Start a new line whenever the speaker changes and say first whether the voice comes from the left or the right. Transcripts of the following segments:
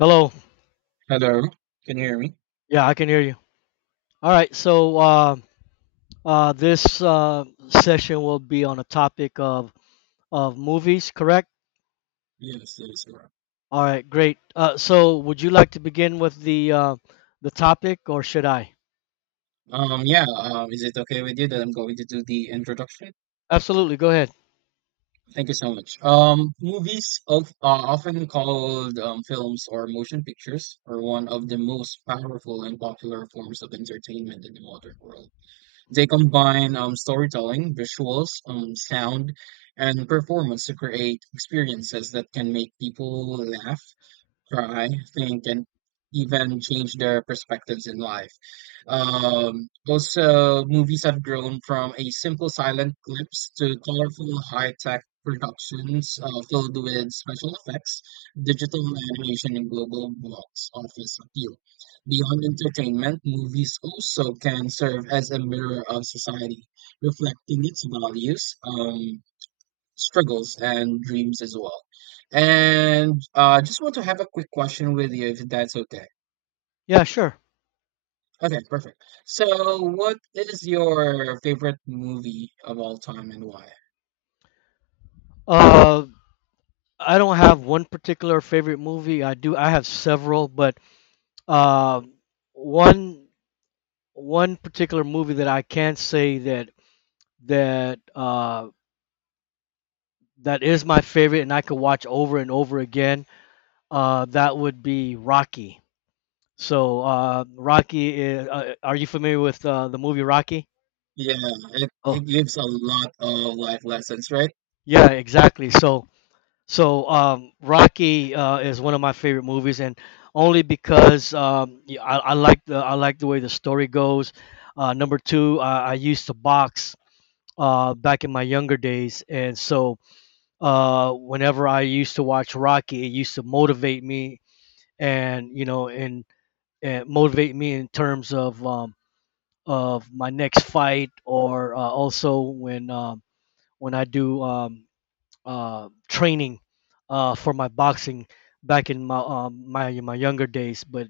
left: Hello.
right: Hello, can you hear me?
left: Yeah, I can hear you. All right. So this Session will be on a topic of movies, correct?
right: Yes, that is correct.
left: All right. Great. So would you like to begin with the topic, or should I?
right: Yeah, is it okay with you that I'm going to do the introduction?
left: Absolutely. Go ahead.
right: Thank you so much. Movies often called films or motion pictures are one of the most powerful and popular forms of entertainment in the modern world. They combine storytelling, visuals, sound, and performance to create experiences that can make people laugh, try, think, and even change their perspectives in life. Also, movies have grown from a simple silent clips to colorful high tech productions filled with special effects, digital animation, and global box office appeal. Beyond entertainment, movies also can serve as a mirror of society, reflecting its values. Struggles and dreams as well. And just want to have a quick question with you, if that's okay.
left: Yeah. Sure.
right: Okay, perfect. So, what is your favorite movie of all time and why?
left: Uh, I don't have one particular favorite movie. I do. I have several, but uh, one one particular movie that I can say that uh, that is my favorite, and I could watch over and over again. That would be Rocky. Rocky, are you familiar with the movie Rocky?
right: Yeah, it
left: Oh,
right: gives a lot of life lessons, right?
left: yeah, exactly. Rocky is one of my favorite movies, and only because I like the I like the way the story goes. Number two, I used to box back in my younger days, and so whenever I used to watch Rocky, it used to motivate me, and you know, and motivate me in terms of my next fight or also when I do training for my boxing back in my younger days. But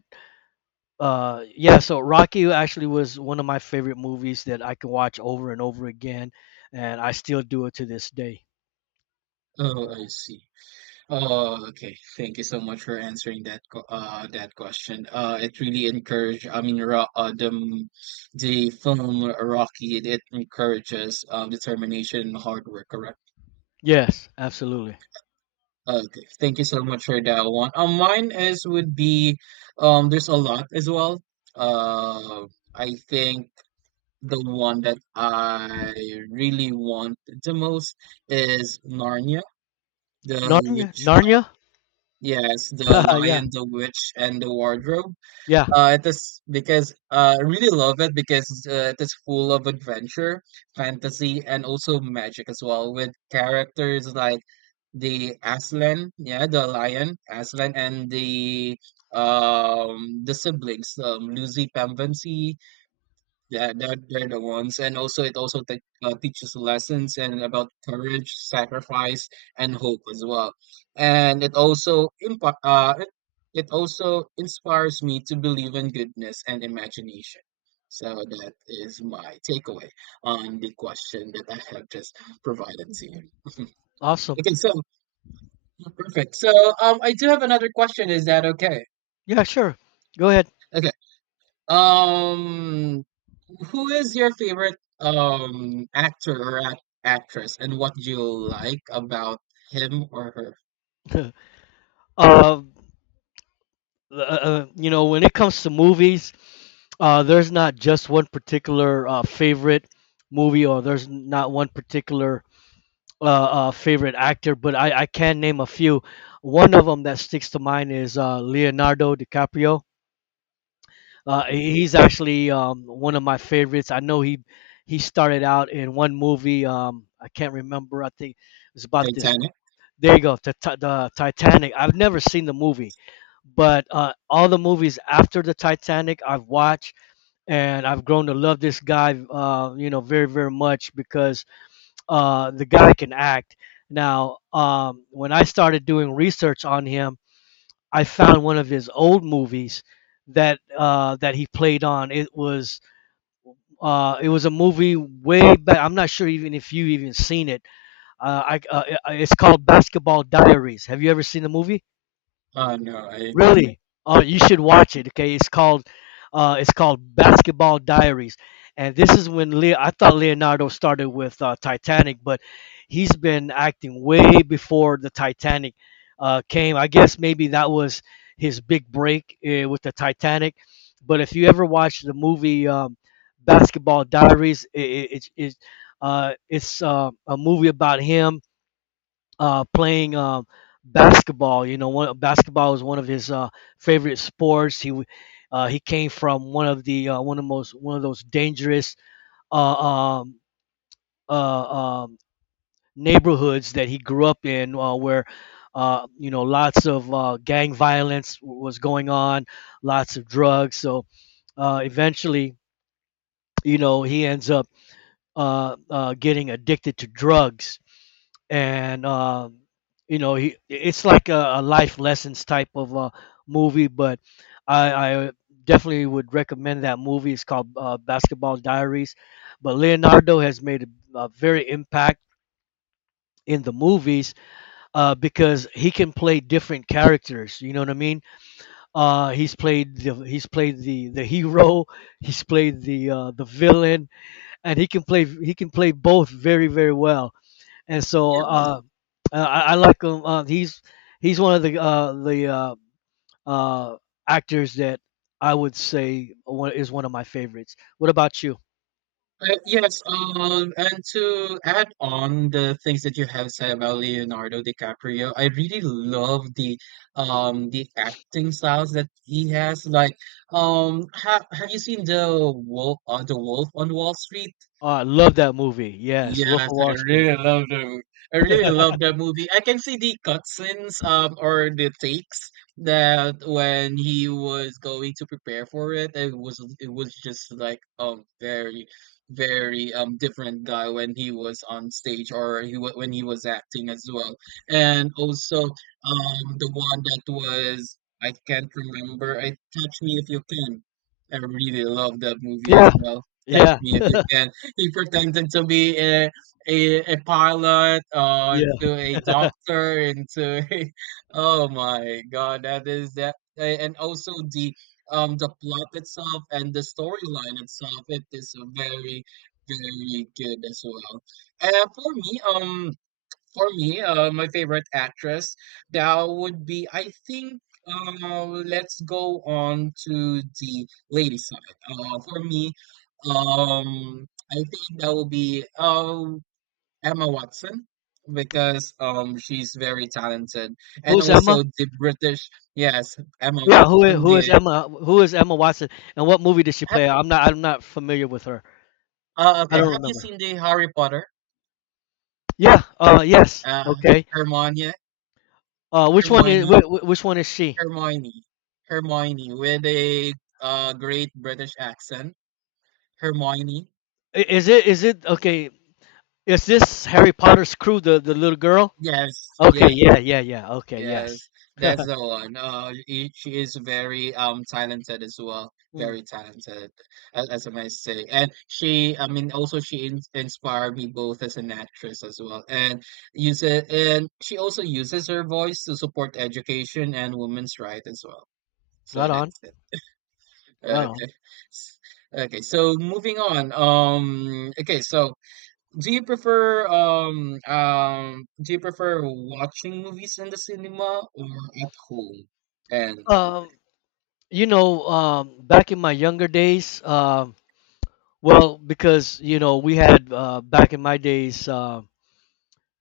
left: yeah, so Rocky actually was one of my favorite movies that I can watch over and over again, and I still do it to this day.
right: Oh, I see. Oh, okay. Thank you so much for answering that that question. It really encourage. I mean, the film Rocky. It encourages determination and hard work around.
left: Yes, absolutely.
right: Okay, thank you so much for that one. Mine is would be there's a lot as well. Uh, I think the one that I really want the most is Narnia, the
left: Narnia,
right: witch.
left: Narnia.
right: Yes, the
left: Yeah,
right: Lion, the Witch, and the Wardrobe.
left: yeah,
right: It is because I really love it because it is full of adventure, fantasy, and also magic as well, with characters like the Aslan, yeah, the lion Aslan, and the siblings, Lucy Pembensi yeah, they're the ones. And also, it also te teaches lessons and about courage, sacrifice, and hope as well. And it also it also inspires me to believe in goodness and imagination. So that is my takeaway on the question that I have just provided to you.
left: awesome.
right: Okay, so perfect. So I do have another question. Is that okay?
left: Yeah, sure. Go ahead.
right: Okay. Um, Who is your favorite actor or actress, and what do you like about him or her?
left: uh, uh, you know, when it comes to movies, there's not just one particular favorite movie, or there's not one particular favorite actor, but I can name a few. One of them that sticks to mind is Leonardo DiCaprio. He's actually one of my favorites. I know he started out in one movie. I can't remember. I think it was about this.
right: Titanic?
left: There you go. The Titanic. I've never seen the movie, but all the movies after the Titanic I've watched, and I've grown to love this guy, you know, very very much because the guy can act. Now, when I started doing research on him, I found one of his old movies that he played on. It was a movie way back. I'm not sure even if you even seen it. It's called Basketball Diaries. Have you ever seen the movie?
right: Oh no, I didn't.
left: Really, you should watch it. Okay, it's called Basketball Diaries, and this is when Leo. I thought Leonardo started with Titanic, but he's been acting way before the Titanic came. I guess maybe that was his big break with the Titanic. But if you ever watch the movie Basketball Diaries, it's a movie about him playing basketball. You know, one, basketball was one of his favorite sports. He came from one of the one of most one of those dangerous uh, um, uh, um, neighborhoods that he grew up in, where you know lots of gang violence was going on, lots of drugs. So eventually, you know, he ends up getting addicted to drugs and you know he, it's like a life lessons type of movie but I definitely would recommend that movie. It's called basketball diaries, but leonardo has made a very impact in the movies because he can play different characters, you know what I mean. He's played the he's played the hero, he's played the villain, and he can play both very very well, and so
right: Yes.
left: I like him. He's he's one of the uh, actors that I would say one, is one of my favorites. What about you?
right: Yes, and to add on the things that you have said about Leonardo DiCaprio, I really love the acting styles that he has. Like, ha have you seen the Wolf on Wall Street?
left: Oh, I love that movie. Yes, Wolf
right: Yes,
left: of
right: I
left: Wall Street.
right: really love the movie. I really love that movie. I can see the cutscenes or the takes that when he was going to prepare for it, it was just like very very different guy when he was on stage or when he was acting as well. And also the one that was I can't remember. I Catch Me If You Can. I really love that movie as
left: Yeah,
right: well. Catch
left: yeah,
right: Me If You Can he pretended to be a pilot,
left: yeah.
right: into a doctor, into a, oh my god, that is that, and also the plot itself and the storyline itself, it is very very good as well. And for me, my favorite actress that would be, I think, let's go on to the lady side. I think that will be Emma Watson because she's very talented, and
left: Who's Emma?
right: also the British, yes, Emma
left: Yeah,
right: Watson.
left: who is
right: The
left: Emma? Who is Emma Watson? And what movie did she
right: ha-
left: play? I'm not familiar with her. I
right: okay,
left: don't
right: have you
left: remember.
right: seen the Harry Potter?
left: Yeah. Yes.
right: Uh,
left: Okay.
right: Hermione,
left: Which one is
right: Hermione.
left: which one is she?
right: Hermione. Hermione with a great British accent. Hermione.
left: Is it okay? Is this Harry Potter's crew the little girl?
right: Yes, yeah,
left: Okay, yeah, yeah, yeah. Okay, yes.
right: yes. That's the one. She is very talented as well.
left: Mm,
right: Very talented, as I might say. And she, I mean, also she in inspired me both as an actress as well, and use it, and she also uses her voice to support education and women's rights as well. So
left: right on,
right: that's.
left: right on.
right: Okay. S Okay, so moving on, do you prefer watching movies in the cinema or at home? And
left: Um, you know, back in my younger days, well, because you know, we had back in my days,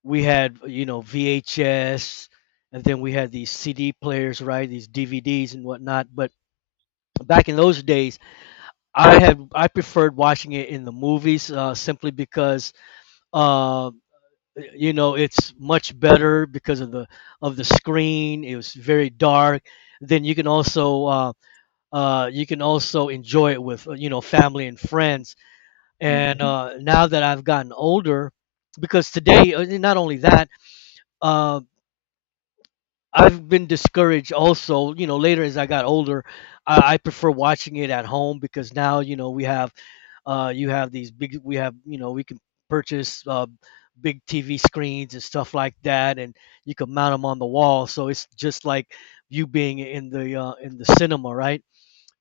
left: we had you know VHS, and then we had these CD players, right? These DVDs and whatnot. But back in those days, I preferred watching it in the movies, simply because um you know it's much better because of the screen. It was very dark, then you can also enjoy it with you know family and friends.
right: Mm,
left: And now that I've gotten older, because today not only that uh, I've been discouraged also, you know, later as I got older, I prefer watching it at home because now you know we have you have these big. We have you know we can purchase big TV screens and stuff like that, and you can mount them on the wall. So it's just like you being in the cinema, right?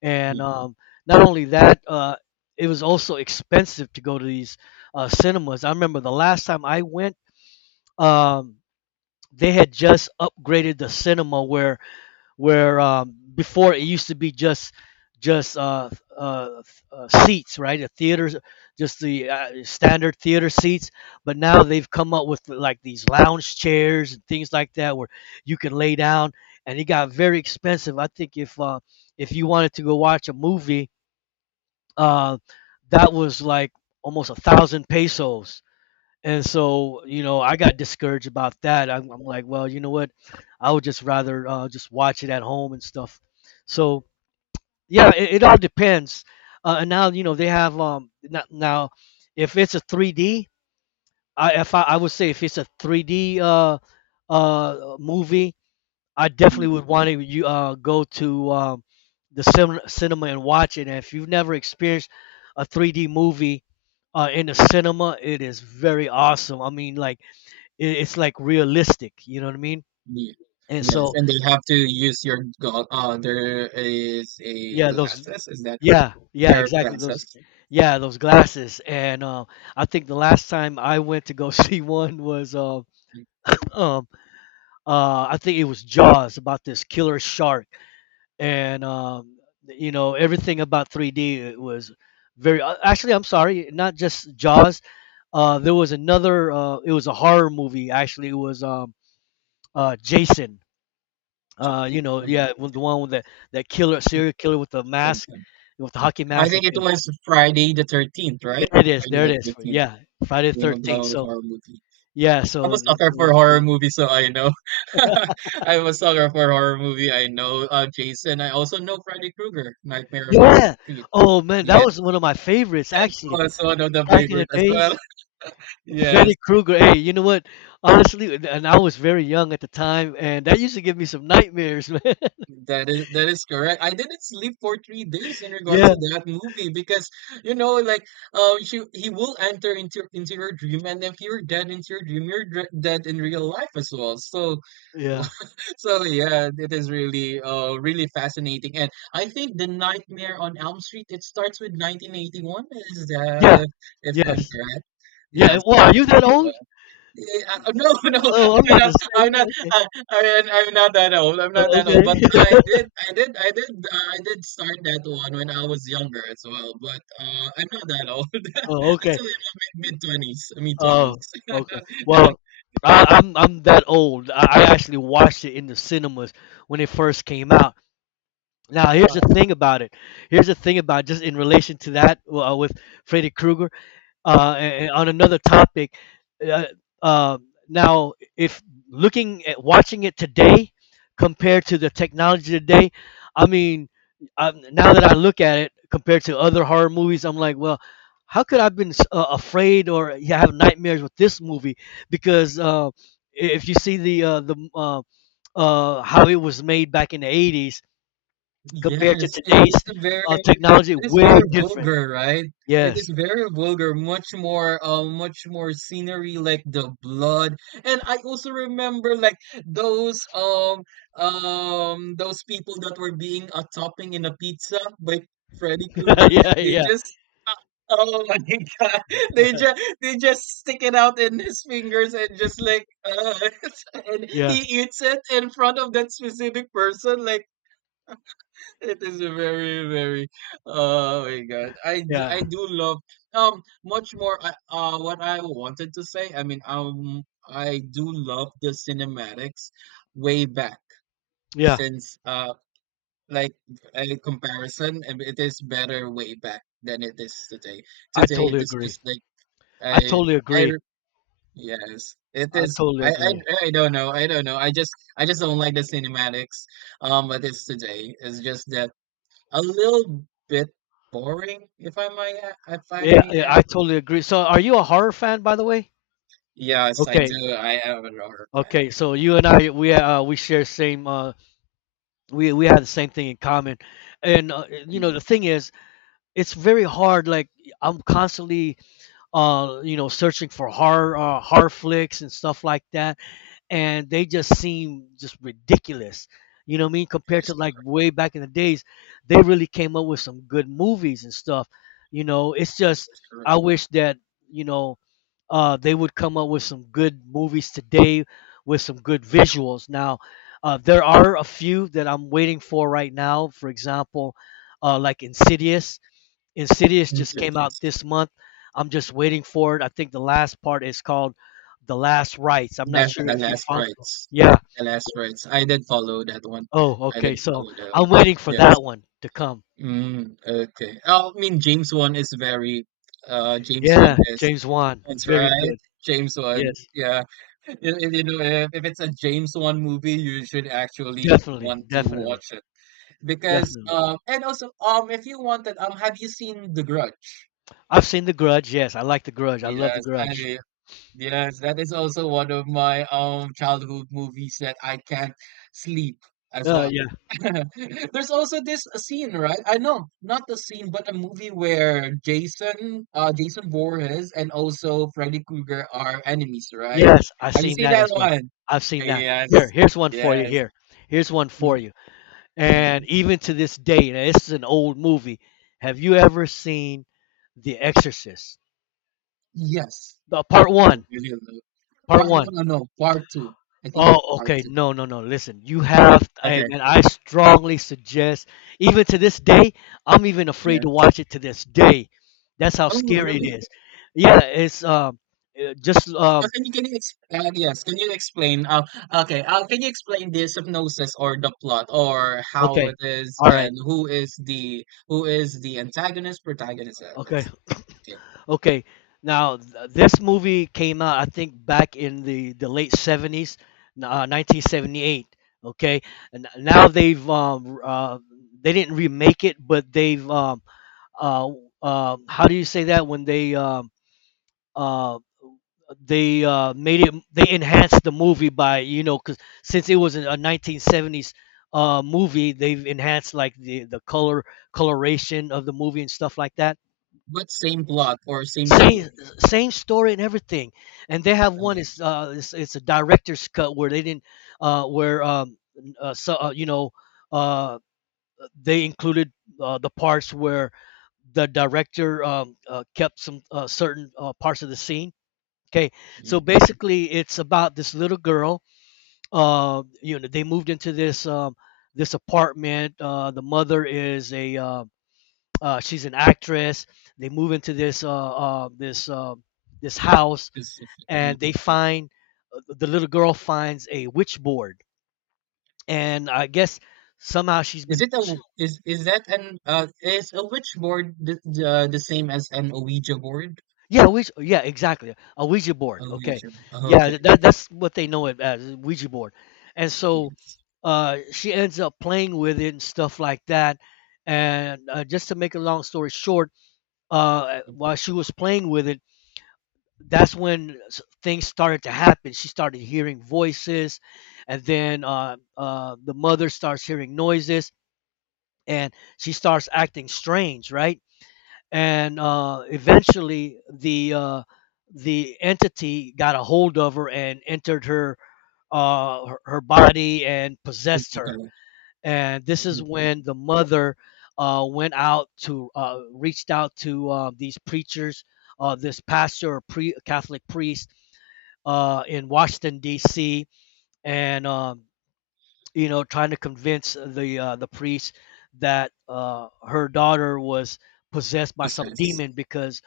left: And
right: mm,
left: not only that, it was also expensive to go to these cinemas. I remember the last time I went, um, they had just upgraded the cinema where before it used to be just just uh, seats, right? The theaters, just the standard theater seats. But now they've come up with like these lounge chairs and things like that where you can lay down. And it got very expensive. I think if you wanted to go watch a movie, uh, that was like almost a thousand pesos, and so, you know, I got discouraged about that. I'm like, well, you know what? I would just rather just watch it at home and stuff. So, yeah, it all depends. And now, you know, they have now, if it's a 3D, I would say if it's a 3D movie, I definitely
right: mm,
left: would want to you go to the cinema and watch it. And if you've never experienced a 3D movie in the cinema, it is very awesome. I mean, like it's like realistic, you know what I mean.
right: yeah.
left: And
right: Yes,
left: so
right: and they have to use your there is a
left: yeah, those
right: glasses, is that correct?
left: yeah yeah
right: Pair of
left: exactly those,
right: glasses.
left: yeah, those glasses. And I think the last time I went to go see one was
right: Mm,
left: um I think it was jaws about this killer shark. And you know everything about 3D, it was very actually I'm sorry, not just jaws. There was another it was a horror movie, actually it was jason. You
right: jeez.
left: know, yeah, with the one with that killer serial killer with the mask, with the hockey
right: I
left: mask.
right: think it
left: Okay,
right: was Friday the 13th, right?
left: there it is.
right: Friday
left: There it
right: the
left: is.
right: 13th.
left: Yeah, Friday the
right: Name of
left: 13th.
right: the
left: So
right: horror movie. Yeah.
left: yeah,
right: I'm a
left: so
right: sucker for horror movies, so I know. I'm a sucker for horror movie. I know Jason. I also know Freddy Krueger, Nightmare on Elm
left: yeah.
right: Street.
left: Oh man, that
right: Yeah,
left: was one of my favorites
right: that's
left: actually.
right: also one of the
left: Back in the
right: favorite as well.
left: days,
right: Yes,
left: Freddy Krueger. Hey, you know what? Honestly, and I was very young at the time, and that used to give me some nightmares, man.
right: that is correct. I didn't sleep for 3 days in regards
left: Yeah,
right: to that movie because you know, like, he will enter into your dream, and if you're dead into your dream, you're dead in real life as well. So.
left: yeah,
right: So yeah, it is really really fascinating. And I think the Nightmare on Elm Street, it starts with 1981, is that
left: yeah,
right: if I'm
left: yes,
right: correct?
left: yeah.
right: Yes,
left: Wow, are you that old?
right: 1981. Yeah, no, no,
left: Oh, I'm
right: I'm
left: about to
right: not.
left: say.
right: I'm not.
left: Okay,
right: I'm not that old. I'm not
left: oh,
right: that old. But
left: okay.
right: I did. I did. I did. I did start that one when I was younger as well. But I'm not that old. I'm
left: Oh, okay.
right: still in my mid twenties. Mid twenties.
left: Oh, okay. Well, I'm that old. I actually watched it in the cinemas when it first came out. Now, here's the
right: Wow.
left: thing about it. Here's the thing about just in relation to that with Freddy Krueger. And on another topic, uh, uh, now if looking at watching it today compared to the technology today, I mean, I, now that I look at it compared to other horror movies, I'm like, well, how could I've been afraid, or yeah, have nightmares with this movie? Because if you see the how it was made back in the 80s compared to
right: Yes, it
left: today's
right: is a very
left: technology,
right: It is
left: way
right: very
left: different.
right: vulgar, right? It
left: Yes.
right: is very vulgar, much more scenery like the blood. And I also remember like those um those people that were being a topping in a pizza by Freddy Krueger,
left: Yeah.
right: like they
left: Yeah.
right: just uh, Oh my God! They just stick it out in his fingers and just like and he
left: Yeah.
right: eats it in front of that specific person. Like it is a very, very, oh my God.
left: Yeah.
right: I do love, what I wanted to say. I mean, I do love the cinematics way back
left: Yeah,
right: since, like a comparison, and it is better way back than it is today.
left: I
right: Today, it
left: totally
right: is just
left: agree.
right: like,
left: I
right: I,
left: totally
right: I,
left: agree.
right: r- yes, it
left: I
right: is.
left: totally agree.
right: I don't know. I don't know. I just don't like the cinematics, but it's today. It's just that. A little bit boring, if I might add, if I
left: Yeah,
right: may
left: yeah,
right: add.
left: I totally agree. So, are you a horror fan, by the way?
right: Yes, I
left: Okay,
right: do. I have an order plan.
left: okay. So you and I, we share same. We have the same thing in common, and you know
right: Mm,
left: the thing is, it's very hard. Like I'm constantly, you know, searching for horror horror flicks and stuff like that, and they just seem just ridiculous. You know what I mean?
right: That
left: Compared to
right: is
left: like way back in the days, they really came up with some good movies and stuff. You know, it's
right: that
left: just
right: is correct.
left: I wish that you know they would come up with some good movies today with some good visuals. Now, there are a few that I'm waiting for right now. For example, like Insidious. Insidious just came out
right: Insidious.
left: this month. I'm just waiting for it. I think the last part is called The Last Rites. I'm not
right: That's
left: sure
right: the
left: if you
right: last
left: follow.
right: rites.
left: Yeah.
right: The last rites. I did follow that one.
left: Oh,
right: I
left: okay.
right: did
left: So
right: follow that
left: I'm
right: one.
left: waiting for
right: Yes.
left: that one to come.
right: Mm, okay. Oh, I mean James one is very James one
left: Yeah,
right: is
left: James Wan.
right: that's
left: Very
right: right.
left: good.
right: James one.
left: Yes,
right: Yeah. You know, if it's a James one movie, you should actually
left: definitely,
right: want to
left: definitely,
right: watch it. Because
left: definitely.
right: and also if you wanted have you seen The Grudge?
left: I've seen The Grudge. Yes, I like The Grudge. I love The
right: Yes,
left: Grudge.
right: I yes, that is also one of my childhood movies that I can't sleep as well.
left: Yeah.
right: There's also this scene, right? I know, not the scene, but a movie where Jason Voorhees and also Freddy Krueger are enemies, right?
left: Yes, I've
right: Have you
left: seen
right: seen
left: that
right: that
left: as well.
right: one?
left: I've seen that.
right: Yes, yes,
left: Here's one for
right: mm,
left: you.
right: mm,
left: And
right: mm.
left: even to this day, now this is an old movie. Have you ever seen The Exorcist?
right: Yes.
left: The part
right: I
left: one.
right: really love.
left: Part
right: Part
left: one.
right: 1 or no, part 2. I think it's
left: Oh,
right: part
left: okay.
right: 2.
left: No, no, no. Listen, you have. I
right: Okay,
left: mean, I strongly suggest. Even to this day, I'm even afraid to
right: yes.
left: watch it to this day. That's how
right: Oh,
left: scary it
right: really?
left: is. Yeah, it's just um.
right: Can you yes, can you explain okay, can you explain the hypnosis or the plot or how
left: Okay.
right: it is
left: All right.
right: and who is the antagonist, protagonist?
left: Okay.
right: It's okay.
left: Okay, now this movie came out, I think, back in the late '70s, 1978. Okay, and now they didn't remake it, but they've uh, how do you say that when uh, they made it, they enhanced the movie by, you know, 'cause since it was a 1970s movie. They've enhanced like the color coloration of the movie and stuff like that.
right: But same plot or same story.
left: Same, same story and everything, and they have one.
right: Okay.
left: It's it's a director's cut where they didn't where so you know uh they included, the parts where the director kept some, certain, parts of the scene. Okay, so
right: Hmm.
left: basically it's about this little girl. You know, they moved into this this apartment. The mother is a she's an actress. They move into this this this house,
right: Specific.
left: and they
right: Mhm.
left: find, the little girl finds a witch board, and I guess somehow she's
right: Is
left: been
right: it a
left: pushing.
right: is that an is a witch board the same as an Ouija board?
left: Yeah, Ouija, yeah, exactly, a Ouija
right: A
left: board. Okay,
right: Ouija. Oh, okay.
left: yeah, that that's what they know it as Ouija board. And so
right: Yes.
left: she ends up playing with it and stuff like that. And just to make a long story short,
right: Mhm.
left: while she was playing with it, that's when things started to happen. She started hearing voices, and then the mother starts hearing noises, and she starts acting strange, right? And eventually, the entity got a hold of her and entered her, her body, and possessed her.
right: Physical
left: And this is when the mother went out to reached out to these preachers, this pastor or Catholic priest in Washington D.C. And you know, trying to convince the priest that her daughter was possessed by some
right: process,
left: demon, because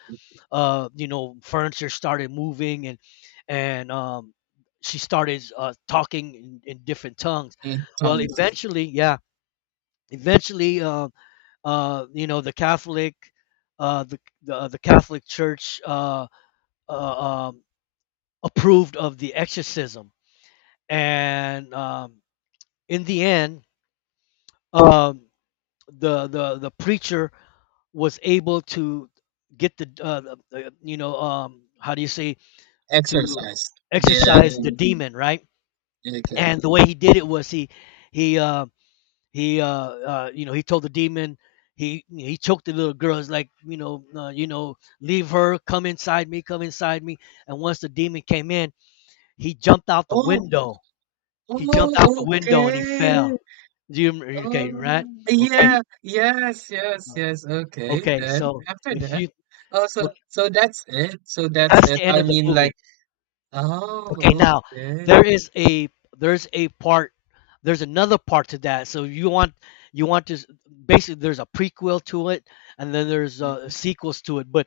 left: you know, furniture started moving, and and um, she started talking in different tongues. Well,
right: intense
left: eventually, yeah, eventually, you know, the Catholic. The Catholic Church uh, um, approved of the exorcism. And in the end, um, the the preacher was able to get the, the, you know, how do you say, to
right: exercise. There,
left: exercise the
right: the-
left: demon, right?
right: okay.
left: And the way he did it was, he uh he you know, he told the demon, he choked the little girl. It's like, you know, you know, leave her, come inside me, come inside me. And once the demon came in, he jumped out the
right: Oh,
left: window. He jumped out the
right: oh,
left: window and he
right: okay.
left: fell. Do you okay,
right: Oh,
left: right, okay,
right: yeah, yes, yes, yes. Okay,
left: okay,
right: then
left: so
right: after
left: if
right: that.
left: you.
right: Oh, so that's it. So that's
left: That's
right: it.
left: the end
right: I
left: of the
right: mean,
left: movie.
right: like,
left: Okay,
right: oh,
left: now
right: okay.
left: there is a, there's a part, there's another part to that. So you want, you want to s- basically there's a prequel to it, and then there's
right: Mhm,
left: sequels to it. But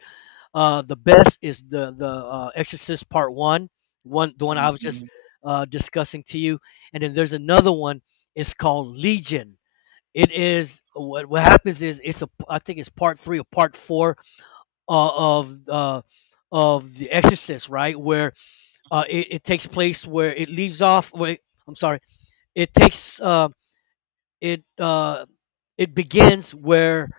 left: the best is the Exorcist Part One, the one I was just
right: mhm.
left: discussing to you. And then there's another one. It's called Legion. It is, what happens is, it's a, I think it's part three or part four uh, of uh, of the Exorcist, right? Where it, it takes place where it leaves off. Where it- I'm sorry, it takes it uh, it begins where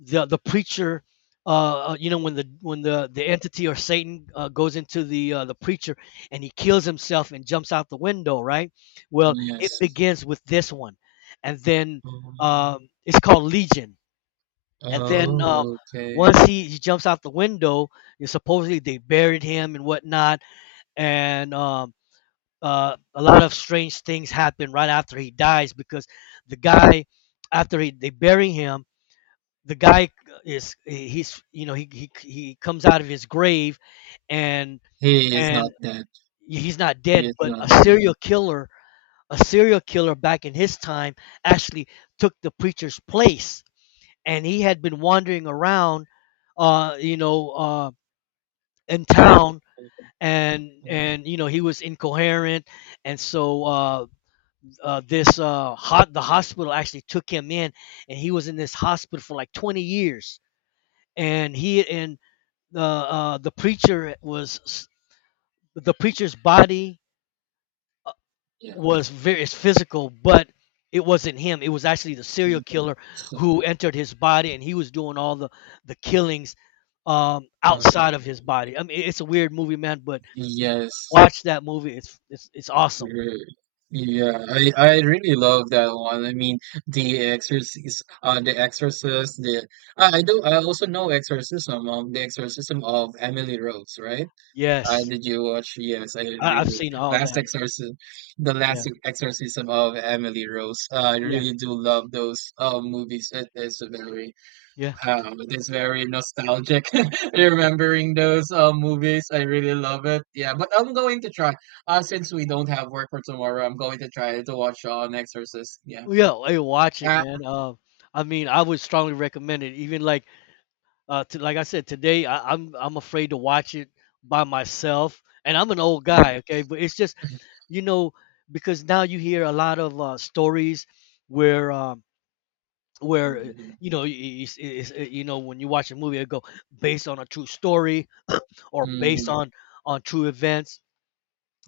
left: the preacher, you know, when the entity or Satan goes into the preacher, and he kills himself and jumps out the window, right? Well, it Yes.
right: Yes.
left: begins with this one, and then
right: Oh,
left: it's called Legion. And then
right: oh,
left: once
right: okay.
left: he jumps out the window, you know, supposedly they buried him and whatnot. And a lot of strange things happen right after he dies, because the guy, after he, they bury him, the guy is, he's, you know, he, he comes out of his grave. and
right: He is
left: and
right: not dead.
left: he's not
right: He
left: dead,
right: is
left: but a
right: not dead.
left: serial killer, a serial killer back in his time, actually took the preacher's place. And he had been wandering around, uh you know uh in
right: Oh,
left: town.
right: oh,
left: and
right: oh.
left: and you know, he was incoherent. And so this, hot the hospital actually took him in, and he was in this hospital for like 20 years. And he and the preacher was, the preacher's body
right: Yeah.
left: was, very, it's physical, but it wasn't him. It was actually the serial
right: Mhm.
left: killer
right: So,
left: who entered his body, and he was doing all the killings
right: um,
left: outside of his body. I mean, it's a weird movie, man. But
right: yes.
left: watch that movie; it's it's awesome.
right: you're- Yeah, I really love that one. I mean, the exorcist, the exorcist, the I do I also know exorcism, the exorcism of Emily Rose, right?
left: Yes,
right: Did you watch? Yes, I
left: I've
right: really
left: seen all
right: last
left: that.
right: exorcism, the
left: Yeah,
right: last exorcism of Emily Rose. I
left: yeah,
right: really do love those movies. It is very.
left: yeah.
right: It is very nostalgic remembering those movies. I really love it. Yeah, but I'm going to try. Since we don't have work for tomorrow, I'm going to try to watch an Exorcist. Yeah.
left: Yeah, hey, watch it,
right: Ah.
left: man. I mean, I would strongly recommend it. Even like, like I said today, I'm I'm afraid to watch it by myself, and I'm an old guy, okay. But it's just, you know, because now you hear a lot of stories where where uh,
right: Mm-hmm.
left: you know, you know, when you watch a movie, it go, based on a true story or based
right: Mm-hmm.
left: on true events.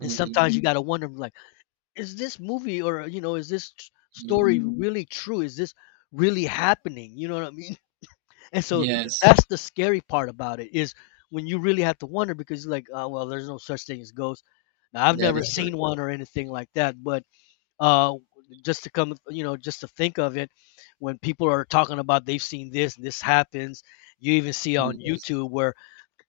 left: And
right: Mm-hmm.
left: sometimes you gotta wonder like, is this movie, or, you know, is this story
right: Mm-hmm.
left: Mhm. really true, is this really happening, you know what I mean? And so
right: Yes,
left: that's the scary part about it is, when you really have to wonder, because like, oh well, there's no such thing as ghosts. Now I've
right: that
left: never
right: is
left: Yeah.
right: correct.
left: seen one or anything like that, but uh just to come, you know, just to think of it, when people are talking about they've seen this, this happens. You even see on Yeah.
right: Mm-hmm.
left: YouTube where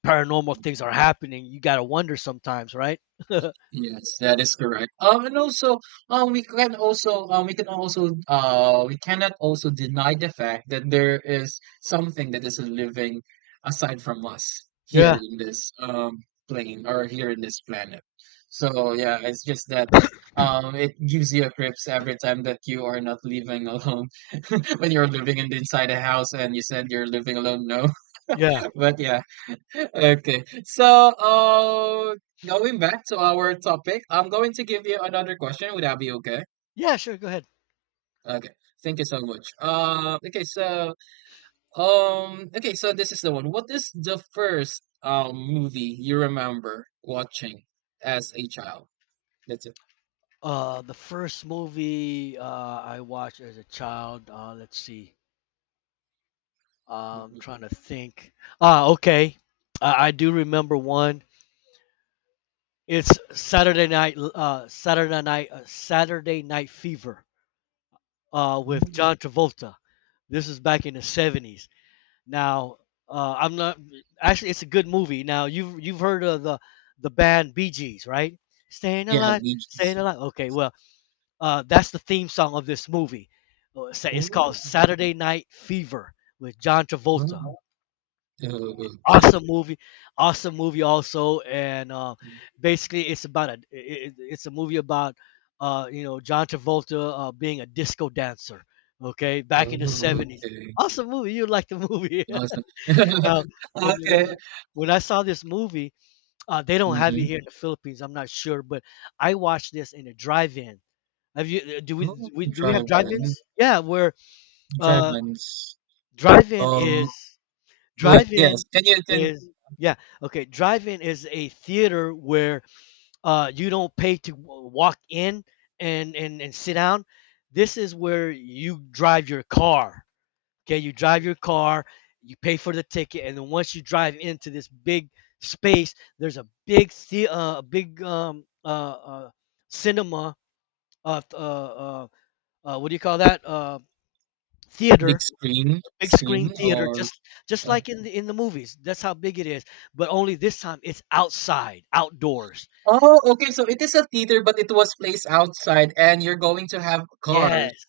left: paranormal things are happening. You gotta wonder sometimes, right?
right: Yes, that is correct. And also, we can also, we can also, we cannot also deny the fact that there is something that is living aside from us here
left: Yeah,
right: in this plane or here in this planet. So yeah, it's just that, it gives you a crips every time that you are not living alone when you're living in inside a house and you said you're living alone. No,
left: yeah,
right: but yeah. Okay. So, going back to our topic, I'm going to give you another question. Would that be okay?
left: yeah, sure, go ahead.
right: Okay. Thank you so much. Okay. So, okay. So this is the one. What is the first movie you remember watching as a child? That's it.
left: The first movie, I watched as a child. Let's see. I'm
right: Mhm.
left: trying to think. Ah, okay. I do remember one. It's Saturday Night Fever. With
right: Mm.
left: John Travolta. This is back in the '70s. Now, I'm not. Actually, it's a good movie. Now, you've heard of the band Bee Gees, right? Staying
right: Yeah,
left: alive,
right: Bee
left: staying
right: Gees.
left: alive. Okay, well, that's the theme song of this movie. It's
right: Ooh,
left: called Saturday Night Fever with John Travolta.
right: oh, okay.
left: Awesome movie, awesome movie also. And basically it's about it's a movie about, you know, John Travolta, being a disco dancer. Okay, back in the
right: Oh,
left: seventies.
right: okay.
left: Awesome movie. You like the movie?
right: Awesome.
left: Now, when
right: Okay.
left: when when I saw this movie, they don't have it
right: Mm-hmm.
left: here in the Philippines. I'm not sure, but I watched this in a drive-in, have you? Do we?
right: Oh,
left: Do we have
right: drive-in.
left: drive-ins? Yeah, where uh,
right: Dragons.
left: drive-in is
right: Um. Well, yes.
left: drive-in
right: Can you attend
left: is yeah, okay. Drive-in is a theater where you don't pay to walk in and and sit down. This is where you drive your car. Okay, you drive your car. You pay for the ticket, and then once you drive into this big space, there's a big a big cinema. Uh, uh, uh, what do you call that?
right: big
left: Theater,
right: screen,
left: big screen
right: screen
left: theater,
right: or?
left: just
right: Uh,
left: like in the movies. That's how big it is, but only this time it's outside, outdoors.
right: oh, okay. So it is a theater, but it was placed outside, and you're going to have cars
left: Yes,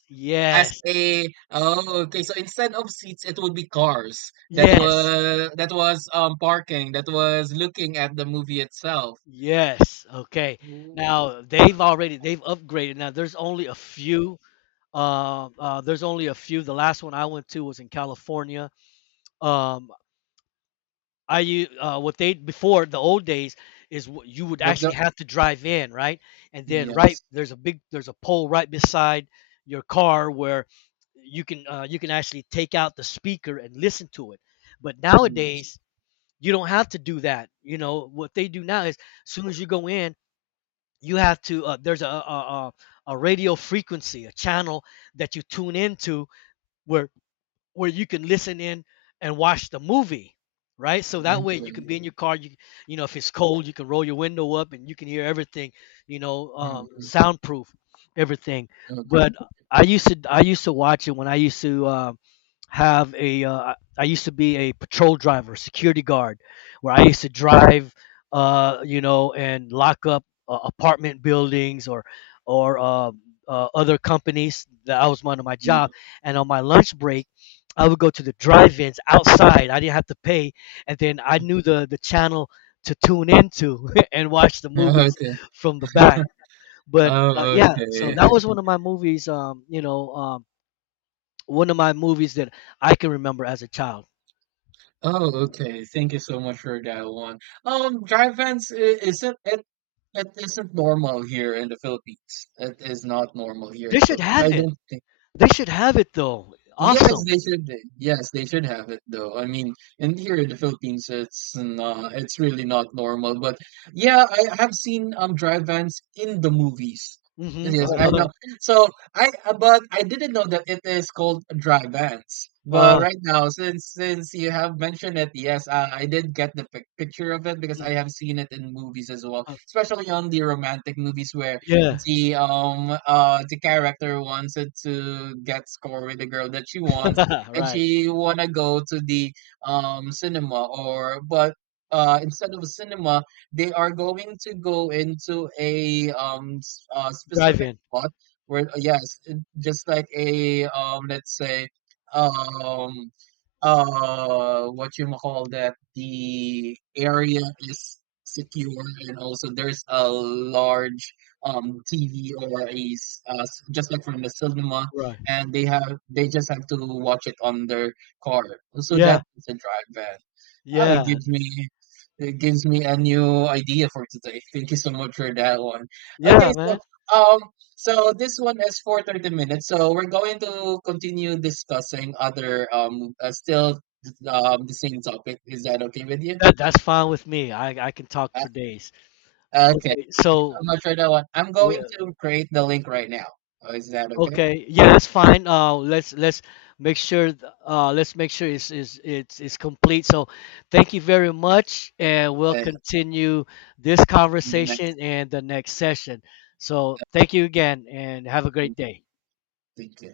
right: as
left: yes,
right: a. Oh, okay. So instead of seats, it would be cars that
left: yes,
right: was that was parking that was looking at the movie itself.
left: yes. Okay.
right: Ooh,
left: Now
right: wow.
left: they've already, they've upgraded. Now there's only a few. There's only a few. The last one I went to was in California. Um, I you what they, before the old days, is what you would
right: But
left: actually
right: the
left: have to drive in, right? And then right,
right: yes,
left: there's a big, there's a pole right beside your car where you can, you can actually take out the speaker and listen to it. But
right: yes.
left: nowadays you don't have to do that. You know what they do now is, as soon as you go in, you have to, there's a a a radio frequency, a channel that you tune into where you can listen in and watch the movie, right? So that
right: Okay.
left: way you can be in your car. You know, if it's cold, you can roll your window up and you can hear everything. You know,
right: Mhm.
left: soundproof everything.
right: Okay.
left: But I used to watch it when I used to. Have a I used to be a patrol driver, security guard, where I used to drive, you know, and lock up apartment buildings, or or uh, other companies. That I was, one of my
right: Yeah.
left: job. And on my lunch break, I would go to the drive-ins outside. I didn't have to pay, and then I knew the channel to tune into and watch the
right: Mm.
left: movies
right: Okay.
left: from the back. But
right: Oh,
left: yeah, so
right: okay.
left: that was one of my movies. One of my movies that I can remember as a child.
right: Oh, okay. Thank you so much for that one. Dry vents. Isn't it, it isn't normal here in the Philippines. It is not normal here in
left: They
right: the
left: should
right: Philippines. I
left: have it.
right: don't think.
left: They should have it though.
right: Yes,
left: Awesome.
right: they should. Yes, they should have it though. I mean, in here in the Philippines, it's really not normal. But yeah, I have seen drive vans in the movies.
left: Mm-hmm.
right: Yes, I know. So I, but I didn't know that it is called drive vans.
left: Uh,
right: But
left: uh,
right: right now, since you have mentioned it, yes, I did get the picture of it because I
left: mm,
right: have seen it in movies as well,
left: uh,
right: especially on the romantic movies where
left: yeah.
right: the character wanted to get score with the girl that she wants and
left: right.
right: she wanna go to the cinema or but instead of a cinema they are going to go into a
left: Drive
right: specific
left: in.
right: spot where yes just like a let's say um what you call that the area is secure and also there's a large TV or a just like from the cinema,
left: Right.
right: and they just have to watch it on their car. So
left: Yeah.
right: that is a drive van. Ah,
left: Yeah.
right: it gives me a new idea for today. Thank you so much for that one. Okay,
left: Yeah,
right: so
left: man.
right: um this one is for 30 minutes. So we're going to continue discussing other still the same topic. Is that okay with you?
left: That's fine with me. I can talk for days.
right: Okay.
left: Okay.
right: Thank you so
left: So,
right: much for that one. I'm going to create the link right now. Oh, is that okay?
left: okay, yeah, that's fine. Let's make sure, let's make sure it's it's complete. So, thank you very
right: Yes.
left: much, and we'll
right: Uh,
left: continue this
right: in the next.
left: conversation in the next session. So, thank you again, and have a great
right: Thank you.
left: day.
right: Thank you.